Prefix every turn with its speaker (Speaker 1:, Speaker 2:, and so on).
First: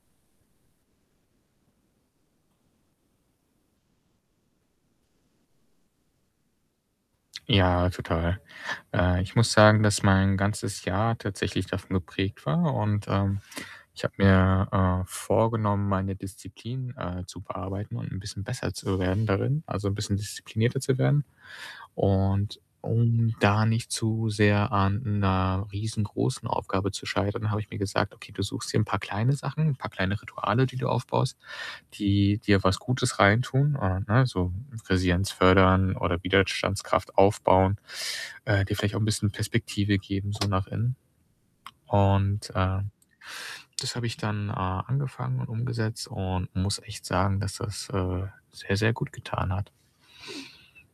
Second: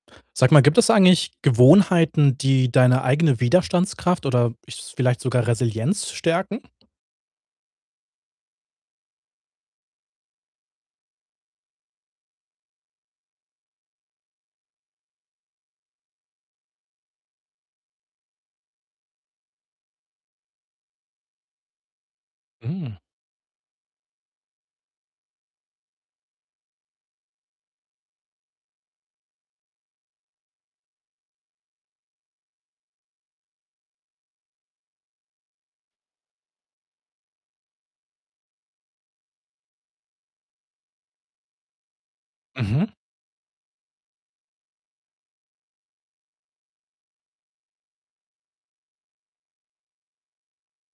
Speaker 1: Sag mal, gibt es eigentlich Gewohnheiten, die deine eigene Widerstandskraft oder ich s vielleicht sogar Resilienz stärken?
Speaker 2: Ja, total. Äh, ich muss sagen, dass mein ganzes Jahr tatsächlich davon geprägt war und, ähm, ich habe mir, äh, vorgenommen, meine Disziplin, äh, zu bearbeiten und 'n bisschen besser zu werden darin, also, 'n bisschen disziplinierter zu werden und
Speaker 1: Mhm.
Speaker 2: um da nicht zu sehr an 'ner riesengroßen Aufgabe zu scheitern, habe ich mir gesagt: „Okay, du suchst dir paar kleine Sachen, paar kleine Rituale, die du aufbaust, die dir was Gutes reintun, äh, ne, so Resilienz fördern oder Widerstandskraft aufbauen, äh, dir vielleicht auch 'n bisschen Perspektive geben so nach innen.“ Und, äh,
Speaker 1: Mhm.
Speaker 2: das habe ich dann, äh, angefangen und umgesetzt und muss echt sagen, dass das, äh, sehr, sehr gut getan hat.